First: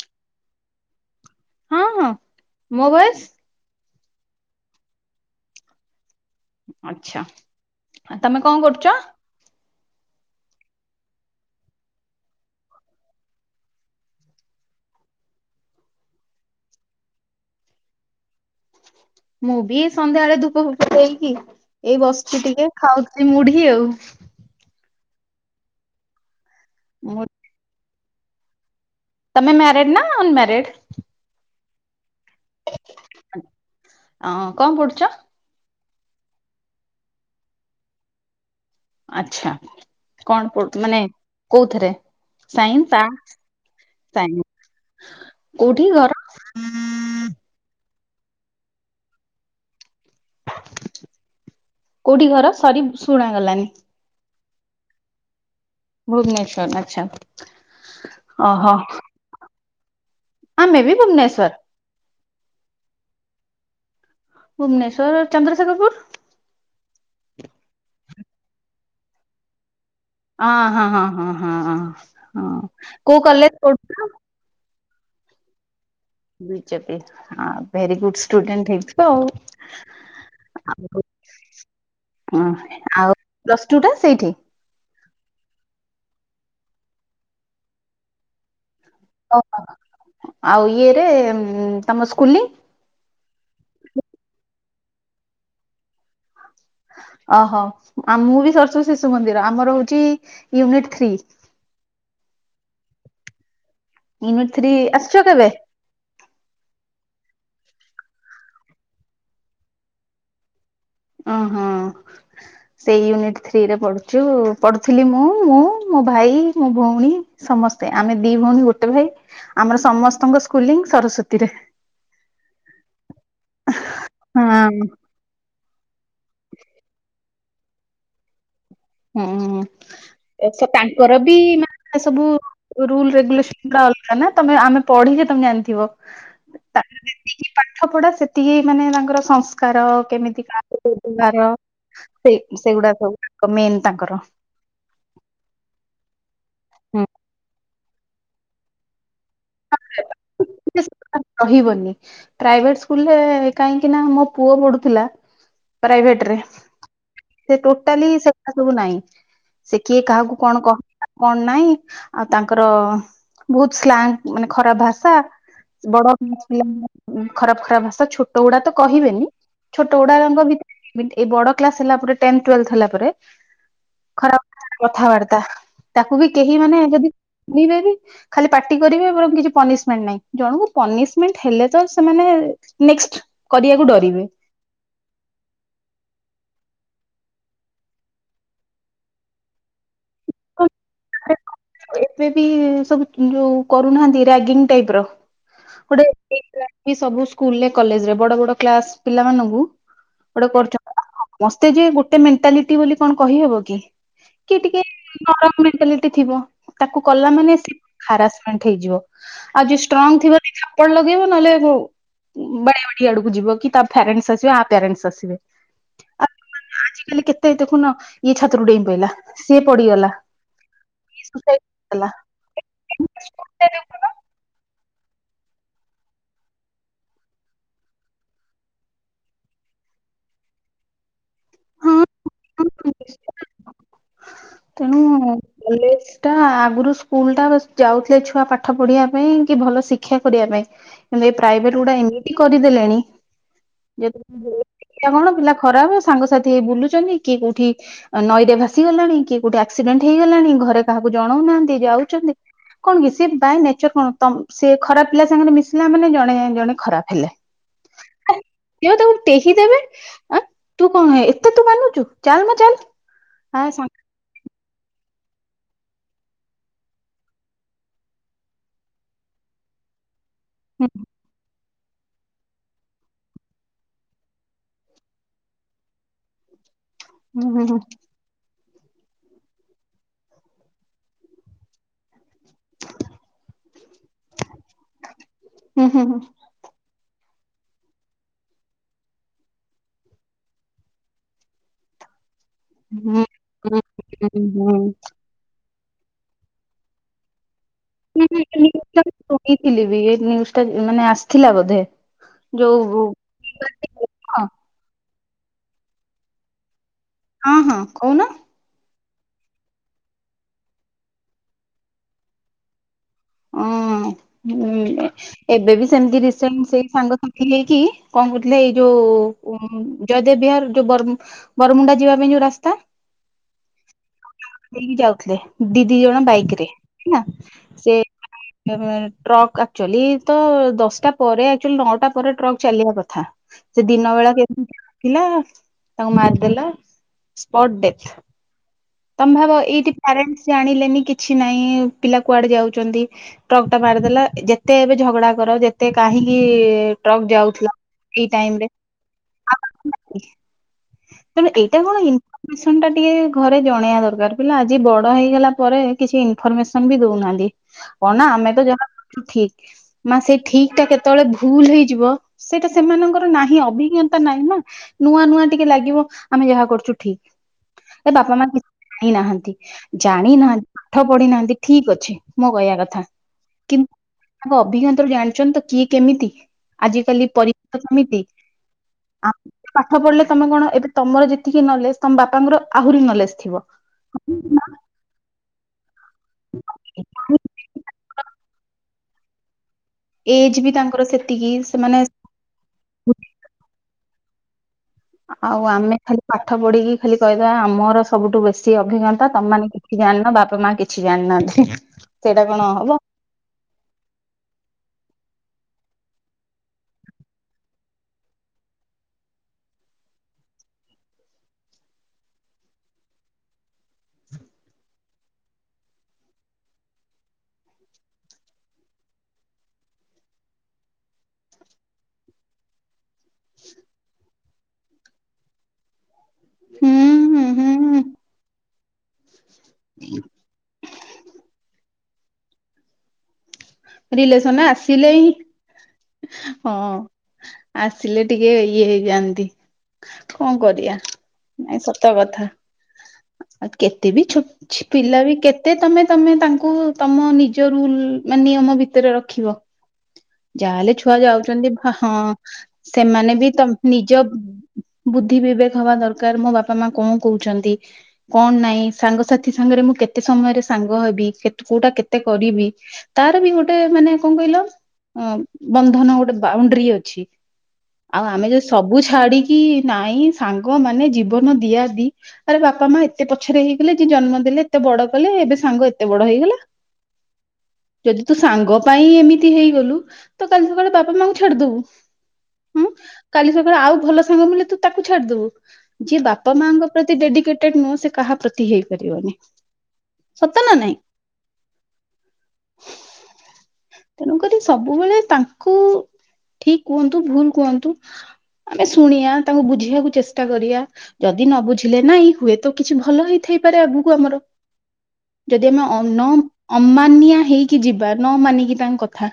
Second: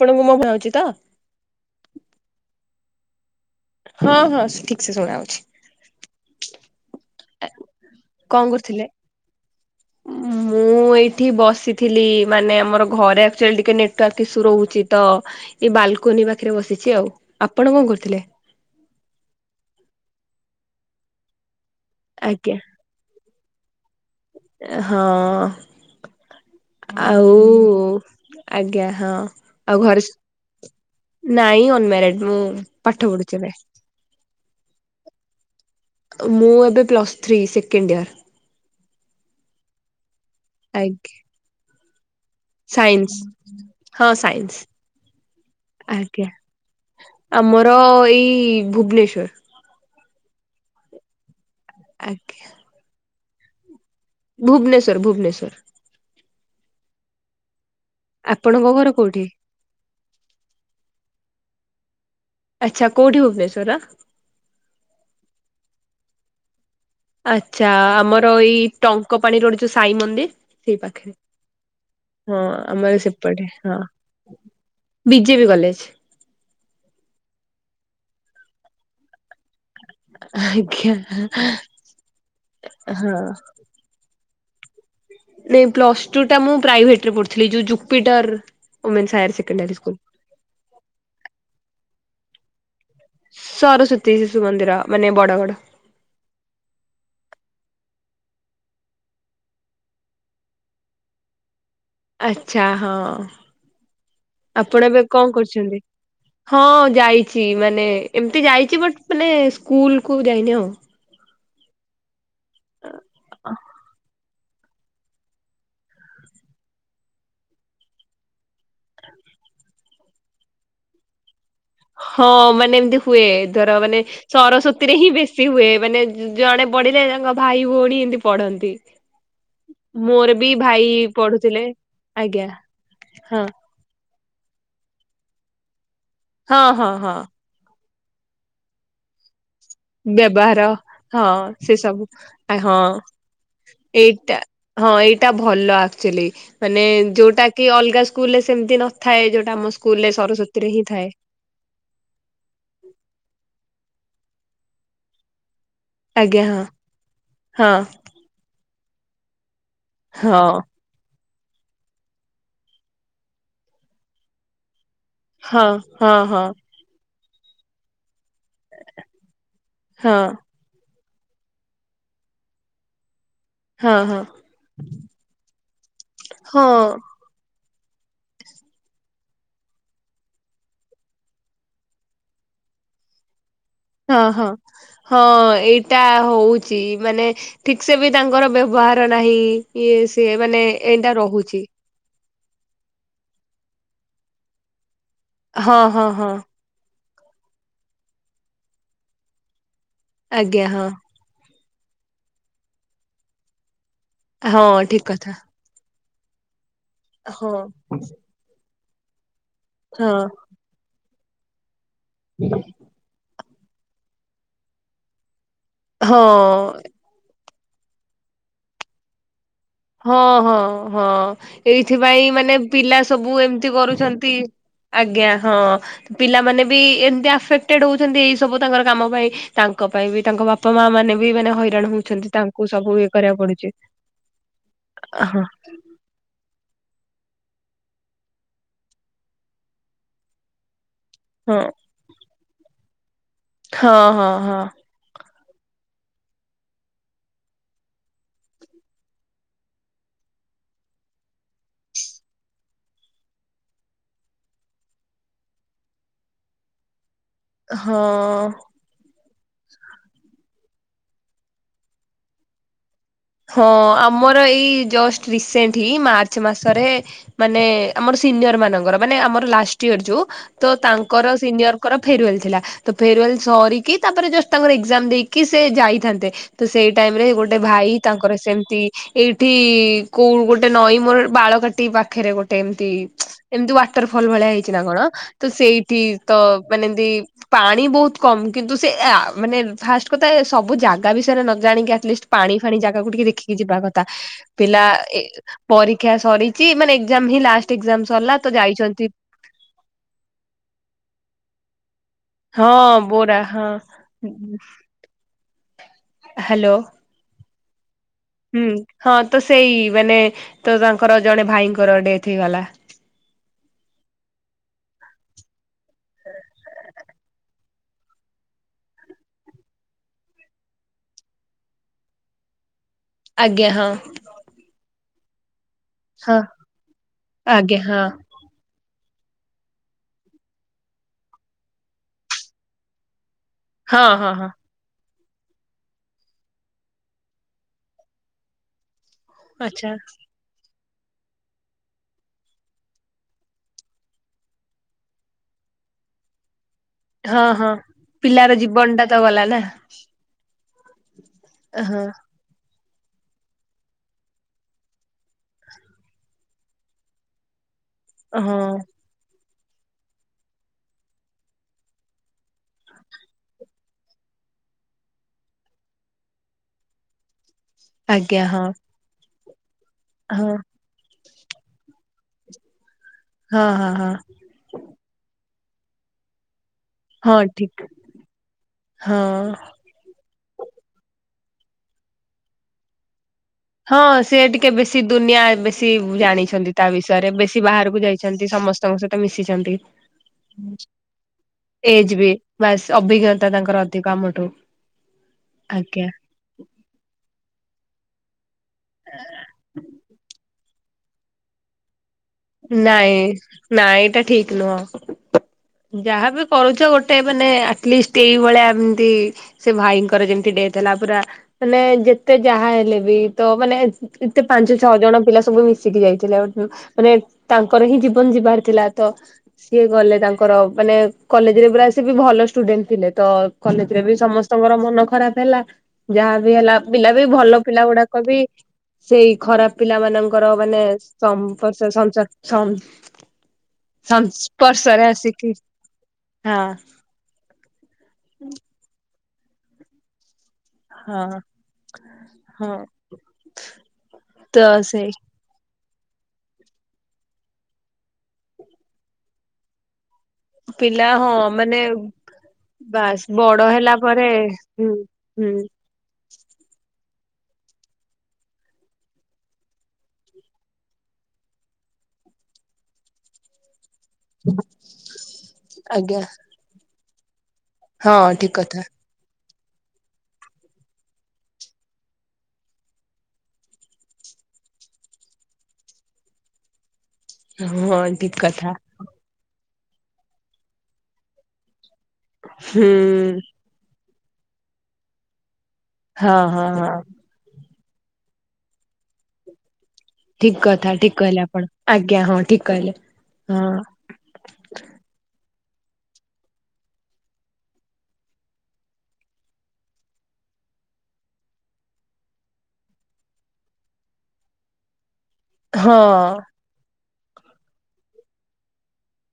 ଆପଣଙ୍କୁ ମୋ ଭଏ ଆଉଚି ତ? ହଁ ହଁ ମୋ ଭଏସ। ହଁ ହଁ ଠିକ ସେ ଶୁଣା ଯାଉଛି। ଆଚ୍ଛା ତମେ କଣ କରୁଛ? ମୁଁ। ମୁଁ ଏଇଠି ବସିଥିଲି ମାନେ ଆମ ଘରେ ଆକଚୁଆଲି ନେଟୱର୍କ୍ ଇସୁ ରହୁଛି ତ - ବାଲକୋନି ପାଖରେ ବସିଛି ଆଉ। ଆପଣ କଣ କରୁଥିଲେ? ଫେନ୍ ଦେଇକି ଏଇ ବସିଛି ଆଜ୍ଞା ଟିକେ ଖାଉଛି ମୁଢି ଆଉ। ହଁ ମୁଁ ଆଉ ଆଜ୍ଞା। ହଁ ତମେ ଆଉ ମ୍ୟାରେଡ ନା ଘରେ ଅନମ୍ୟାରେଡ? ନାଇଁ- ମେରେଡ ମୁଁ ପାଠ ପଢୁଛି ଏବେ। ହଁ କଣ ପଢ଼ୁଛ? ମୁଁ ଏବେ ପ୍ଲସ୍ ଥ୍ରୀ ସେକେଣ୍ଡ ଇୟର। ଆଛା କଣ ପଢ଼ୁ ମାନେ ଆଜ୍ଞା କୋଉଥିରେ ସାଇନ୍ସ ଆର୍ଟ୍ସ? ହଁ ସାଇନ୍ସ କୋଉଠି ଘର? ଆଜ୍ଞା ଆମର। ଏଇ ଭୁବନେଶ୍ଵର। କୋଉଠି ଘର ସରି ଶୁଣା ଗଲାନି। ଭୁବନେଶ୍ୱର ଭୁବନେଶ୍ୱର। ଭୁବନେଶ୍ୱର ଆଚ୍ଛା। ଆପଣଙ୍କ ଓହୋ ଘର କୋଉଠି? ଆମେ ବି ଭୁବନେଶ୍ୱର। ଆଚ୍ଛା କୋଉଠି ଭୁବନେଶ୍ୱରର? ଭୁବନେଶ୍ୱର ଚନ୍ଦ୍ରଶେଖରପୁର। ଆଚ୍ଛା ଆମର ଏଇ ଟଙ୍କ ପାଣିର ରୋଡ ଯୋଉ। ସାଇ ମନ୍ଦିର ଅ ସେଇ ହଁ ହଁ ପାଖରେ। ହଁ ହଁ ହଁ କୋଉ କଲେଜ ରେ ପଢ଼ୁ ଥିଲ? B J P college. B J P very good student ହେଇଥିବ। ଆଜ୍ଞା। ଆଉ ହଁ ଆଉ ପ୍ଲସ ଟୁ ଟା ସେଇଠି? ନାଇଁ ପ୍ଲସ ଟୁ ଟା ମୁଁ ପ୍ରାଇଭେଟରେ ପଢୁଥିଲି ଯୋଉ ଜୁପିଟର୍ ଓହ ଆଉ ଇଏରେ ଉଂ ତମ ସ୍କୁଲି? ସରସ୍ଵତୀ ଶିଶୁ ମନ୍ଦିର ମାନେ ବଡଗଡ ଆଉଚି କୀରେ ଅହ ଆମୁବି ସରସ୍ୱତୀଶିଶୁମନ୍ଦିର ଆମର ହଉଚି ୟୁନିଟ୍ ଥ୍ରୀ ଆଛା ହଁ। ୟୁନିଟ ଥ୍ରୀ ଆପଣ ଏବେ ଆସିଛ କଁ କେବେ କରୁଛନ୍ତି ହଁ ଯାଇ। ଛି ମାନେ ଏମିତି ଯାଇଛି ବଟ ମାନେ ସ୍କୁଲ କୁ ଯାଇନି ଆଉ। ଅଂହ ସେଇ ୟୁନିଟ୍ ଥ୍ରୀରେ ପଢୁଛି ଯୋଉ ପଢୁଥିଲି ମୁଁ ମୁଁ ମୋ ଭାଇ ମୋ ଭଉଣୀ ସମସ୍ତେ ଆମେ ଦି ଭଉଣୀ ଗୋଟେ ଭାଇ ଆମର ସମସ୍ତଙ୍କ ସ୍କୁଲିଂ ସରସ୍ଵତୀ ହଁ ମାନେ ଏମିତି ହୁଏ ଧର ମାନେ ସରସ୍ୱତୀ ହଁ ରେ ହିଁ ବେଶୀ ହୁଏ ମାନେ ଜଣେ ପଢିଲେ ତାଙ୍କ ଭାଇ ଭଉଣୀ ଏମିତି ପଢନ୍ତି ହୁଁ ମୋର ବି ଉକ୍ସ୍ୟା ଭାଇ ତାଙ୍କର ବି ପଢୁଥିଲେ ମାନେ ସବୁ ଆଜ୍ଞା ରୁଲ ହଁ ରେଗୁଲେସନ ଗୁଡ଼ା ଅଲଗା। ନାନା ତମେ ଆମେ ପଢିକି ତମେ ଜାଣିଥିବ। ହଁ ହଁ ହଁ ପାଠପଢା ସେତିକି ମାନେ ତାଙ୍କର ସଂସ୍ ତାର କେମିତି ବ୍ୟବହାର ମାର୍କ ହଁ ବାହାରିବ ସେ ସବୁ ସେ ଆ ହଁ ସେଗଡା ସବୁ ମେନ୍ ତାଙ୍କର ଏଇଟା ହଁ ଏଇଟା ଭଲ ଆକ୍ଚୁଆଲି ମାନେ ଯୋଉଟା କି ଅଲଗା ସ୍କୁଲ ରେ ସେମିତି ନ ଥାଏ। ରହିବନି ପ୍ରାଇଭେଟ ସ୍କୁଲରେ କାଇଁ ନା ମୋ ପୁଅ ପଢୁଥିଲା ପ୍ରାଇଭେଟ୍ ରେ ଆଜ୍ଞା ସେ ହଁ ତୋତାଲି ସେଗୁଡା ସବୁ ଏସବୁ ନାଇଁ ସେ କିଏ ହଁ କାହାକୁ କଣ କହିଲା? କଣ ନାାଇଁ ଆଉ ତାଙ୍କର ବହୁତ ସ୍ଲାଙ୍ଗ ମାନେ ଖରାପ ଭାଷା ହଁ ତା ହଁ ବଡ ମା ହଁ ପିଲା ଖରାପ ଖରାପ ଭାଷା ଛୋଟ ଉୁଡା ତ କହିବେନି ଛୋଟ ହଁ ଉୁଡାଙ୍କ ଭିତରେ ଏମିତି ଏଇ ବଡ କ୍ଲାସ ହେଲା ପରେ ଟଏଣ୍ଟ ତ୍ୱୋଲ୍ଭେଥ ହେଲା ପରେ ହଁ ହଁ ହଁ ଖରାପ କଥାବାର୍ତା ତାକୁ ବି କେହି ମାନେ ଯଦି ନିବେନି ଖାଲି ପାଟି କରିବେ ବରଂ କିଛି ପନିଶ୍ମେଣ୍ଟ ନାହିଁ ଜଣଙ୍କୁ ପାନିଶ୍ମେଣ୍ଟ ହେଲେତ ସେମାନେ ନେକ୍ସଟ୍ ହଁହଁ ହଁ ଏଇଟା ହଉଛି। ମାନେ ଠିକ ସେ ବି ତାଙ୍କର ବ୍ୟବହାର ନାହିଁ ଇଏ ସିଏ ମାନେ ଏନ୍ତା ରହୁଛି। ଏବେବି ସବୁ ଯୋଉ କରୁନାହାନ୍ତି ରାଗିଂ ଟାଇପ ର ହଁ ଗୋଟେ ହଁ ହଁ ହେଇଗଲାଣି। ସବୁ ସ୍କୁଲରେ କଲେଜରେ ବଡବଡ କ୍ଲାସ ପିଲାମାନଙ୍କୁ ଗୋଟେ ଆଜ୍ଞା ହଁ। କରୁଛନ୍ତି ସମସ୍ତେ ଯେ ଗୋଟେ ମେଣ୍ଟାଲିଟି ବୋଲି କଣ କହିହେବ କି? ହଁ ଠିକ୍ କଥା। ମେନ୍ତାଲିଟି ଥିବ ତାକୁ କଲା ହଁ ମାନେ ସେ ହାରାସମେଣ୍ଟ ହେଇଯିବ ଆଯିଏ ହଁ ଷ୍ଟ୍ରଙ୍ଗ ଥିବ ଦିଥାପଡ ଲଗେଇବ ନହେଲେ ବାଡାବାଡି ଆଡକୁ ଯିବ କି ତା ପ୍ୟାରେଣ୍ଟସ ଆସିବେ ଆ ପ୍ୟାରେଣ୍ଟସ ଆସିବେ ହଁ। ହେଇ ଦେଖୁନ ଇଏ ଛାତ ରୁ ଦେଇଁପଇଲା ସିଏ ପଡିିଗଲା। ହଁ ହଁ ହଁ ଏଇଥିପାଇଁ ମାନେ ପିଲା ସବୁ ଏମିତି ହେଲା। କରୁଛନ୍ତି। ଆଜ୍ଞା ହଁ ପିଲାମାନେବି ଏନ୍ତି ଆଫେକ୍ଟେଡ ହଉଛନ୍ତି ଏଇ ସବୁ ତାଙ୍କର କାମ ପାଇଁ ତାଙ୍କ ପାଇଁବି ତାଙ୍କ ବାପାମା ମାନେ ବି ମାନେ ହଇରାଣ ହଁ ହଉଛନ୍ତି ତାଙ୍କୁ ସବୁ ଇଏ କରିବାକୁ ପଡୁଛି ତେଣୁ ହଁ କଲେଜ ଟା। ଆଗରୁ ସ୍କୁଲଟା ବାସ୍ ଯାଉଥିଲେ ଛୁଆ ପାଠପଢିଆ ପାଇଁ କି ଭଲ ଶିକ୍ଷା କରିବା ପାଇଁ। ଆଣ୍ଡ ଏ ହଁ ପ୍ରାଇଭେଟଉଡ଼ା ଏମିତି କରିଦେଲେଣି ହଁ ଯେହେତୁ ହଁ ପିଲା ହଁ ସଂଖ୍ୟା କଣ? ଖରାବେଳେ ସାଙ୍ଗସାଥି ହେଇ ବୁଲୁଛନ୍ତି କିଏ କୋଉଠି ନଈରେ ଭାସିଗଲେଣି କି ଗୋଟେ ଆକ୍ସିଡେଣ୍ଟ ହେଇଗଲାଣି ଘରେ କାହାକୁ ଜଣାଉନାହାନ୍ତି ଯାଉଛନ୍ତି। କଣ କି ସିଏ ବାଇ ନେଚର କଣ ସି ଖରାପ ପିଲା ସାଙ୍ଗରେ ମିଶିଲା ମାନେ ଜଣେ ଜଣେ ଖରାପ ହେଲେ କିଏ ହଁ। ତାକୁ ଟେହି ଦେବେ ଆଁ ତୁ କଁ ଏତେ ତୁ ମାନୁଚୁ ଚାଲ୍ ମ ଚାଲ୍। ହଁ ଆମର ଏଇ ଜଷ୍ଟ୍ ରିସେଣ୍ଟଲି ମାର୍ଚ୍ଚ ମାସରେ ମାନେ ଆମର ସିନିୟର ମାନଙ୍କର ମାନେ ଆମର ଲାଷ୍ଟ ଇୟର ଯୋଉ ତ ତାଙ୍କର ସିନିୟର ତାଙ୍କର ଫେରୁୱେଲ୍ ଥିଲା ତ ଫେରୁୱେଲ ସରିକି ତାପରେ ଜଷ୍ଟ୍ ତାଙ୍କର ଏକ୍ଜାମ ଦେଇକି ସେ ଯାଇଥାନ୍ତେ ତ ସେଇ ଟାଇମ ରେ ହୁଁ ଗୋଟେ ହୁଁ ଭାଇ ସେମ୍ ତି ଏଇଠି କୋଉ ଗୋଟେ ନଈ ମୋର ବାଳକାଟି ପାଖରେ ଗୋ ଟେମ୍ ତି ଏମ୍ ତି ୱାଟର୍ ଫଲ ଭଳିଆ ହେଇଛି ନା କଣ ତ ହୁଁ ସେଇଠି ହୁଁ ହୁଁ ତ ମାନେ ତି ପାଣି ବୋହୁତ୍ କମ୍ କିନ୍ତୁ ସେ ଆ ମାନେ ଫାଷ୍ଟ୍ କଥା ସବୁ ଜାଗା ବିଷୟରେ ନ ଜାଣିକି ଆଟଲିଷ୍ଟ୍ ପାଣି ପାଣି ଜାଗାକୁୁ ଟିକେ ହୁଁ ଦେଖିକି ଯିବା ହୁଁ କଥା ହୁଁ ହୁଁ ପିଲା ଏ ପରୀକ୍ଷା ସରିଚି ମାନେଏକ୍ସାମ୍ ହିଁ ଲାଷ୍ଟ୍ ବି ଏ ନିଉଜ୍ ଟା ମାନେ ଆସିଥିଲା ବୋଧେ। ହଁ ବୋରା ହଁ। ହାଲୋ। ହଁ ହଁ କୋହୁନ। ହୁଁ ହଁ ତ ସେଇ ମାନେ ତ ତାଙ୍କର ଜଣେ ଭାଇଙ୍କର ଡେଥ୍ ହେଇଗଲା। ହୁଁ। ହୁଁ ଏବେ ବି ସେମ୍ ତି ରିସେଣ୍ଟ୍ ସେଇ ସାଙ୍ଗସାଥି ହେଇକି କଣ କରୁଥିଲେ ଏଇ ଯୋଉ ଜୟଦେବ୍ ବିହାର ଯୋଉ ବରମୁଣ୍ଡା ଯିବା ପାଇଁ ଯୋଉ ରାସ୍ତା ଆଜ୍ଞା ହଁ। ଥିଲେ ଦି, ଦି ଜଣ ହଁ ବାଇକ୍ ରେ ହେଲା ଆଜ୍ଞା ହଁ ସେ ଟ୍ରକ୍ ଆକ୍ଚୁଆଲିତ ଦଶଟା ପରେ ନଅଟା ପରେ ଟ୍ରକ୍ ଚାଲିବା କଥା। ସେ ହଁ ଦିନ ହଁ ବେଳା ହଁ କେ ପିଲା ତାଙ୍କୁ ମାରିଦେଲା ସ୍ପଟ୍ ଡେଥ୍। ତମେଭାବ ଆଚ୍ଛା ଏଇଠି ପ୍ୟାରେଣ୍ଟସ୍ ଜାଣିଲେନି କିଛି ନଇଁ ପିଲା କୁଆଡେ ଯାଉଚନ୍ତି ଟ୍ରକ୍ ଟା ମାରିଦେଲା ଯେତେ ଏବେ ଝଗଡା କର ଯେତେ କା କାହିଁକି ଟ୍ରକ୍ ହଁ ହଁ ଯାଉଥିଲା ଏଇ ପିଲାର ଟାଇମ୍ ରେ? ଜୀବନ ଟା ତ ଗଲା ନା ତେବେ ଏଇଟା କଣ ହଁ ଇନଫରମେସନ୍ ଟା ଟିକେ ଘ ଜଣେଇବା ଦରକାର ପିଲା ଆଜି ବଡ ହେଇଗଲା ପରେ କିଛି ଇନଫରମେସନ୍ ବି ଦୋଉନାହାନ୍ତି। କଣ ନା ଆମେ ହଁ ତ ଯାହା କରଚୁ ଠିକ୍। ମା ସେ ଠିକ୍ ଟା କେତେବେଳେ ଭୁଲ ହେଇଯିବ ସେଇଟା ସେମାନଙ୍କର ନାହିଁ ଅଭିଜ୍ଞତା ନାହିଁ ନା। ନୂଆ ନୂଆ ଟିକେ ଲାଗିବ ଆମେ ଯାହା କରୁଚୁ ଠିକ୍। ବା ଆଜ୍ଞା ହଁ ଜାଣିନାହାନ୍ତି ଜାଣି ହଁ ନାହାନ୍ତି ପାଠ ପଢିନାହାନ୍ତି ଠିକ୍ ଅଛି ମୋ କହିବା କଥା। ହଁ କି ହଁ ହଁ ତାଙ୍କ ଅଭିଜ୍ଞତା ରୁ ଜାଣିଛନ୍ତି ତ କିଏ କେମିତି। ଆଜି କାଲି ହଁ ପରୀ ଠିକ କେମିତି ଆ ହଁ ପାଠ ପଢିଲେ ତମେ କଣ ଏବେ ତମର ଯେତିକି ନଲେଜ୍ ତମ ବାପାଙ୍କର ଆହୁରି ନ ହଁ ସିଏ ଟିକେ ବେଶୀ ଦୁନିଆ ଉଁ ଜାଣିଛନ୍ତି ତା ବିଷୟରେ ବେଶୀ ବାହାରୁକୁ ଯାଇଛନ୍ତି ସମସ୍ତଙ୍କ ସହିତ ମିଶିଚନ୍ତି। ଏଜ ବି ତାଙ୍କର ସେତିକି ସେମାନେ ଏଜ୍ ବି ଅଭିଜ୍ଞତା ତାଙ୍କର ଅଧିକ ଆମଠୁ। ଆଉ ଆମେ ଆଜ୍ଞା ଖାଲି ପାଠ ପଢିକି ଖାଲି କହିଦେବା ଆମର ସବୁଠୁ ବେଶ୍ ସେଏ ଅଭିଜ୍ଞତା ତମେମାନେେ କିଛି ଜାଣିନ ବାପା ମା କିଛି ଜାଣିନାହାନ୍ତି। ସେଇଟା କଣ ହବ ନାଇଁ ନାଁ ଏଇଟା ଠିକ ନୁହଁ। ଯାହାବି କରୁଚ ଗୋଟେ ମାନେ ଆଟଲିଷ୍ଟ୍ ଏଇଭଳିଆ ଏମ୍ ତି ସେ ଭାଇଙ୍କର ଯେମ୍ ତି ଡେଥ୍ ହେଲା ପୁରା ମାନେ ଯେତେ ଯାହା ହେଲେ ବି ତ ମାନେ ଏତେ ପାଞ୍ଚ ଛଅ ଜଣ ପିଲା ସବୁ ମିଶିକି ଯାଇଥିଲେ ଆ ମାନେ ତାଙ୍କର ହିଁ ଜୀବନ୍ ଯିବାର ଥିଲା ତ ସିଏ ଗଲେ ତାଙ୍କର ମାନେ କଲେଜ୍ ରେ ପୁରା ସିଏବି ଭଲ ଷ୍ଟୁଡେଣ୍ଟ୍ ଥିଲେ ତ କଲେଜ୍ ରେ ବି ସମସ୍ତଙ୍କର ମନ ଖରାପ୍ ହେଲା ଯାହା ହେଲା ହୁଁ ପିଲା ବି ହୁଁ ଭଲ ପିଲା ହୁଁ ଗୁଡାକ ବି ସେଇ ଖରାପ୍ ପିଲା ମାନଙ୍କର ମାନେ ସମ୍ ପସେସନ୍ସା ସମ୍ ରିଲେସନ ସନ୍ସପର୍ଷରେ ଆସିଲେ ହିଁ ଆସିକି ହଁ ଆସିଲେ ଟିକେ ଇଏ ହେଇଯାଆନ୍ତି କଣ କରିବା ହଁ ନାଇଁ ସତ କଥା। ହଁ ଆଉ କେତେ ବି ତ ଛୋ ସେଇ ପିଲା ବି କେତେ ଏତେ ତମେ ତମେ ତାଙ୍କୁ ତମ ନିଜ ରୁଲ ମେ ନିୟମ ଭିତରେ ରଖିବ। ଯାହାହେଲେ ପିଲା ଛୁଆ ହଁ ଯାଉଛନ୍ତି। ମାନେ ହଁ ବାସ୍ ସେମାନେ ବି ବଡ ତ ହେଲା ନିଜ ପରେ ହୁଁ ବୁଦ୍ଧି ହୁଁ ବିବେକ ହବା ଦରକାର ମୋ ବାପା ମା କଣ କହୁଛନ୍ତି କଣ ନାଇଁ ସାଙ୍ଗସାଥି ସାଙ୍ଗରେ, ମୁଁ କେତେ ସମୟରେ ସାଙ୍ଗ ହେବି କୋଉଟା କେତେ କରିବି ତାର ବି ଗୋଟେ ମାନେ କଣ କହିଲ ଅ ବନ୍ଧନ ଆଜ୍ଞା ଗୋଟେ ବାଉଣ୍ଡରି ଅଛି। ଆଉ ହଁ ଆମେ ଠିକ ଯଉ କଥା ସବୁ ଛାଡି କି ନାଇଁ ସାଙ୍ଗ ମାନେ ଜୀବନ ଦିଆଦି ଆରେ ବାପା ମା ଏତେ ପଛରେ ହେଇଗଲେ ଯେ ଜନ୍ମଦେଇ ଏତେ ବଡ କଲେ ଏବେ ସାଙ୍ଗ ଏତେ ବଡ ହେଇଗଲା। ହଁ ଯଦି ତୁ ଠିକ କଥା ସାଙ୍ଗ ପାଇଁ ଏମିତି ହେଇଗଲୁ ତ କାଲି ସକାଳେ ବାପା ମାଙ୍କୁ ଛଡିଦବୁ। ହୁଁ। ଭଲ ତାକୁ ଛାଡିଦବୁ ଯିଏ। ହଁ ବାପା ହଁ ମାଙ୍କ ହଁ ପ୍ରତି ଡେଡିକେଟ ନୁହଁ ସେ କାହା ପ୍ରତି ହେଇପାରିବନି। ସତ ଠିକ ନା କଥା ନାଇଁ ଠିକହିଲେ ଆପଣ ଆଜ୍ଞା ହଁ ଠିକହିଲେ ତେଣୁକରି ହଁ ସବୁବେଳେ ତାଙ୍କୁ ଠିକ କୁହନ୍ତୁ, ଭୁଲ କୁହନ୍ତୁ। ଆମେ ଶୁଣଆ ତାଙ୍କୁ ବୁଝିବାକୁ ଚେଷ୍ଟା କରିବା, ଯଦି ନ ବୁଝିଲେ ନାଇଁ ହୁଏତ କିଛି ଭଲ ହେଇଥାଏ। ହେଇପାରେ ଆଗକୁ ଆମର ଯଦି ଆମେ ହଁ ନ ଅମାନିଆ ହେଇକି ଯିବା ନ ମାନିକି ତାଙ୍କ କଥା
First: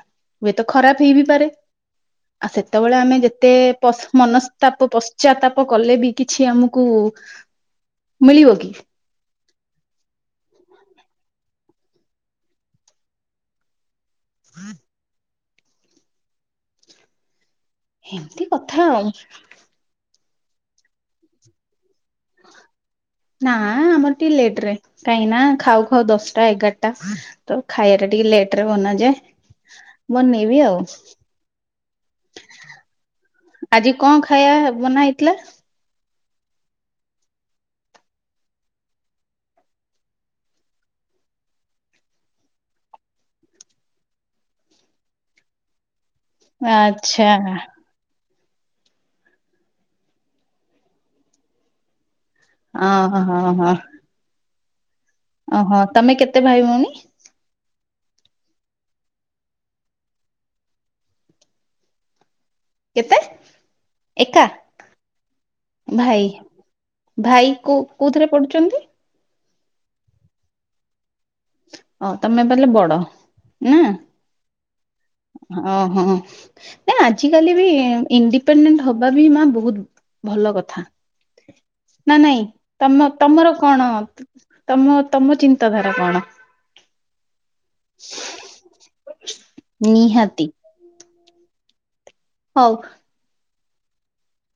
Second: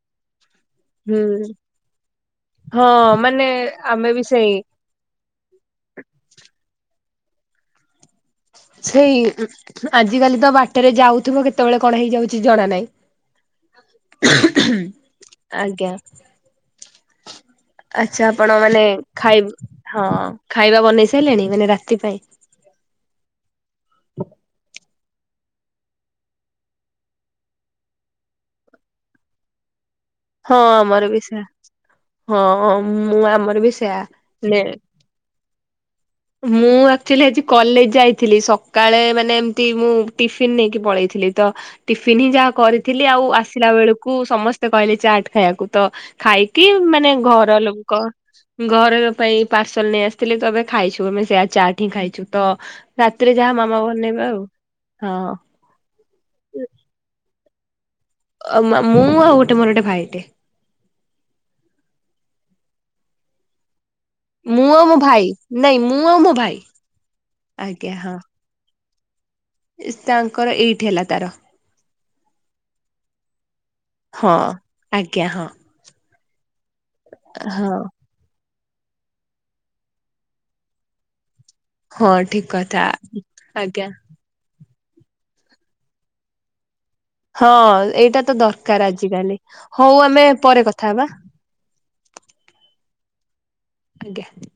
ହୁଏତ ଖରାପ ହେଇ ବିି ପାରେ ହୁଁ ଆଉ ହଁ ସେତେବେଳେ ଆମେ ମାନେ ଯେତେ ଆମେ ବି ସେଇ ମନସ୍ତାପ ପଶ୍ଚାତାପ କଲେ ବି କିଛି ଆମକୁ ମିଳିବ କି ସେଇ ଆଜି କାଲି ତ ବାଟରେ ଯାଉଥିବ କେତେବେଳେ କଣ ହେଇଯାଉଛି ଜଣା ନାହିଁ [inaudible] ଆଜ୍ଞା ଆଛା ଏମିତି ଆପଣ କଥା ମାନେ ଆଉ ଖାଇ ହଁ ଖାଇବା ବନେଇ ସାରିଲଣି ମାନେ ରାତି ପାଇଁ। ନାଁ ଆମର ଟିକେ ଲେଟରେ କାହିଁକି ନା ଖାଉ ଖାଉ ଦଶଟା ଏଗାରଟା ତ ଖାଇବାରେ ଟିକେ ଲେଟ ରେ ବନାଯାଏ। ବନେଇବି ହଁ ଆଉ। ଆମର ବି ସେ ହଁ ମୁଁ ଆମର ବି ଆଜି ସେୟା କଣ ନେ ଖାଇବା ବନା ହେଇଥିଲା। ମୁଁ ଆକ୍ଚୁଲି ଆଜି କଲେଜ ଯାଇଥିଲି, ସକାଳେ ମାନେ ଏମତି ମୁଁ ଟିଫନ୍ ନେଇକି ପଳେଇଥିଲି। ତ ଟିଫିନ ହିଁ ଯାହା କରିଥିଲି ଆଉ ଆସିଲା ବେଳକୁ ସମସ୍ତେ କହିଲେ ଚାଟ ଖାଇବାକୁ ତ ଖାଇକି ମାନେ ଆଚ୍ଛା ଘର ଲୋକ ଘର ପାଇଁ ପାର୍ସଲ ନେଇ ଆସିଥିଲେ ତମ ଖାଇଛ ଆମେ ସେୟା ଚା ଠି ଖାଇଛୁ ତ ଅ ରାତିରେ ହଁ ଯାହା ହଁ ମାମା ବା ବନେଇବା ଆଉ। ଓହୋ ତମେ କେତେ ଭାଇ ଭଉଣୀ ମୁଁ ଆଉ ଗୋଟେ ମୋର ଗୋଟେ ଭାଇଟେ କେତେ? ଏକା ମୁଁ ଆଉ ମୋ ଭାଇ ନାଇଁ ମୁଁ ଆଉ ମୋ ଭାଇ ଭାଇ କୋ ଆଜ୍ଞା ହଁ କୋଉଥିରେ ପଢୁଛନ୍ତି ତାଙ୍କର ଏଇଟ୍ ହେଲା ତାର ଓ ତମେ ବଲେ ବଡ ନା ହଁ ଆଜ୍ଞା ହଁ। ଓହୋ। ନା ଆଜିକାଲି ବି ହଁ ଇଣ୍ଡିପେଣ୍ଡେଣ୍ଟ ହବା ବି ମା ବହୁତ ଭଲ କଥା। ହଁ ନା ନାଇଁ ଠିକ କଥା ତମ ତମର ଆଜ୍ଞା। କଣ? ତମ ତମ ଚିନ୍ତାଧାରା କଣ? ହଁ ଏଇଟା ତ ଦରକାର ଆଜିକାଲି ହଉ ଆମେ ନିହାତି ପରେ କଥା ହବା। ହଉ। ଆଜ୍ଞା।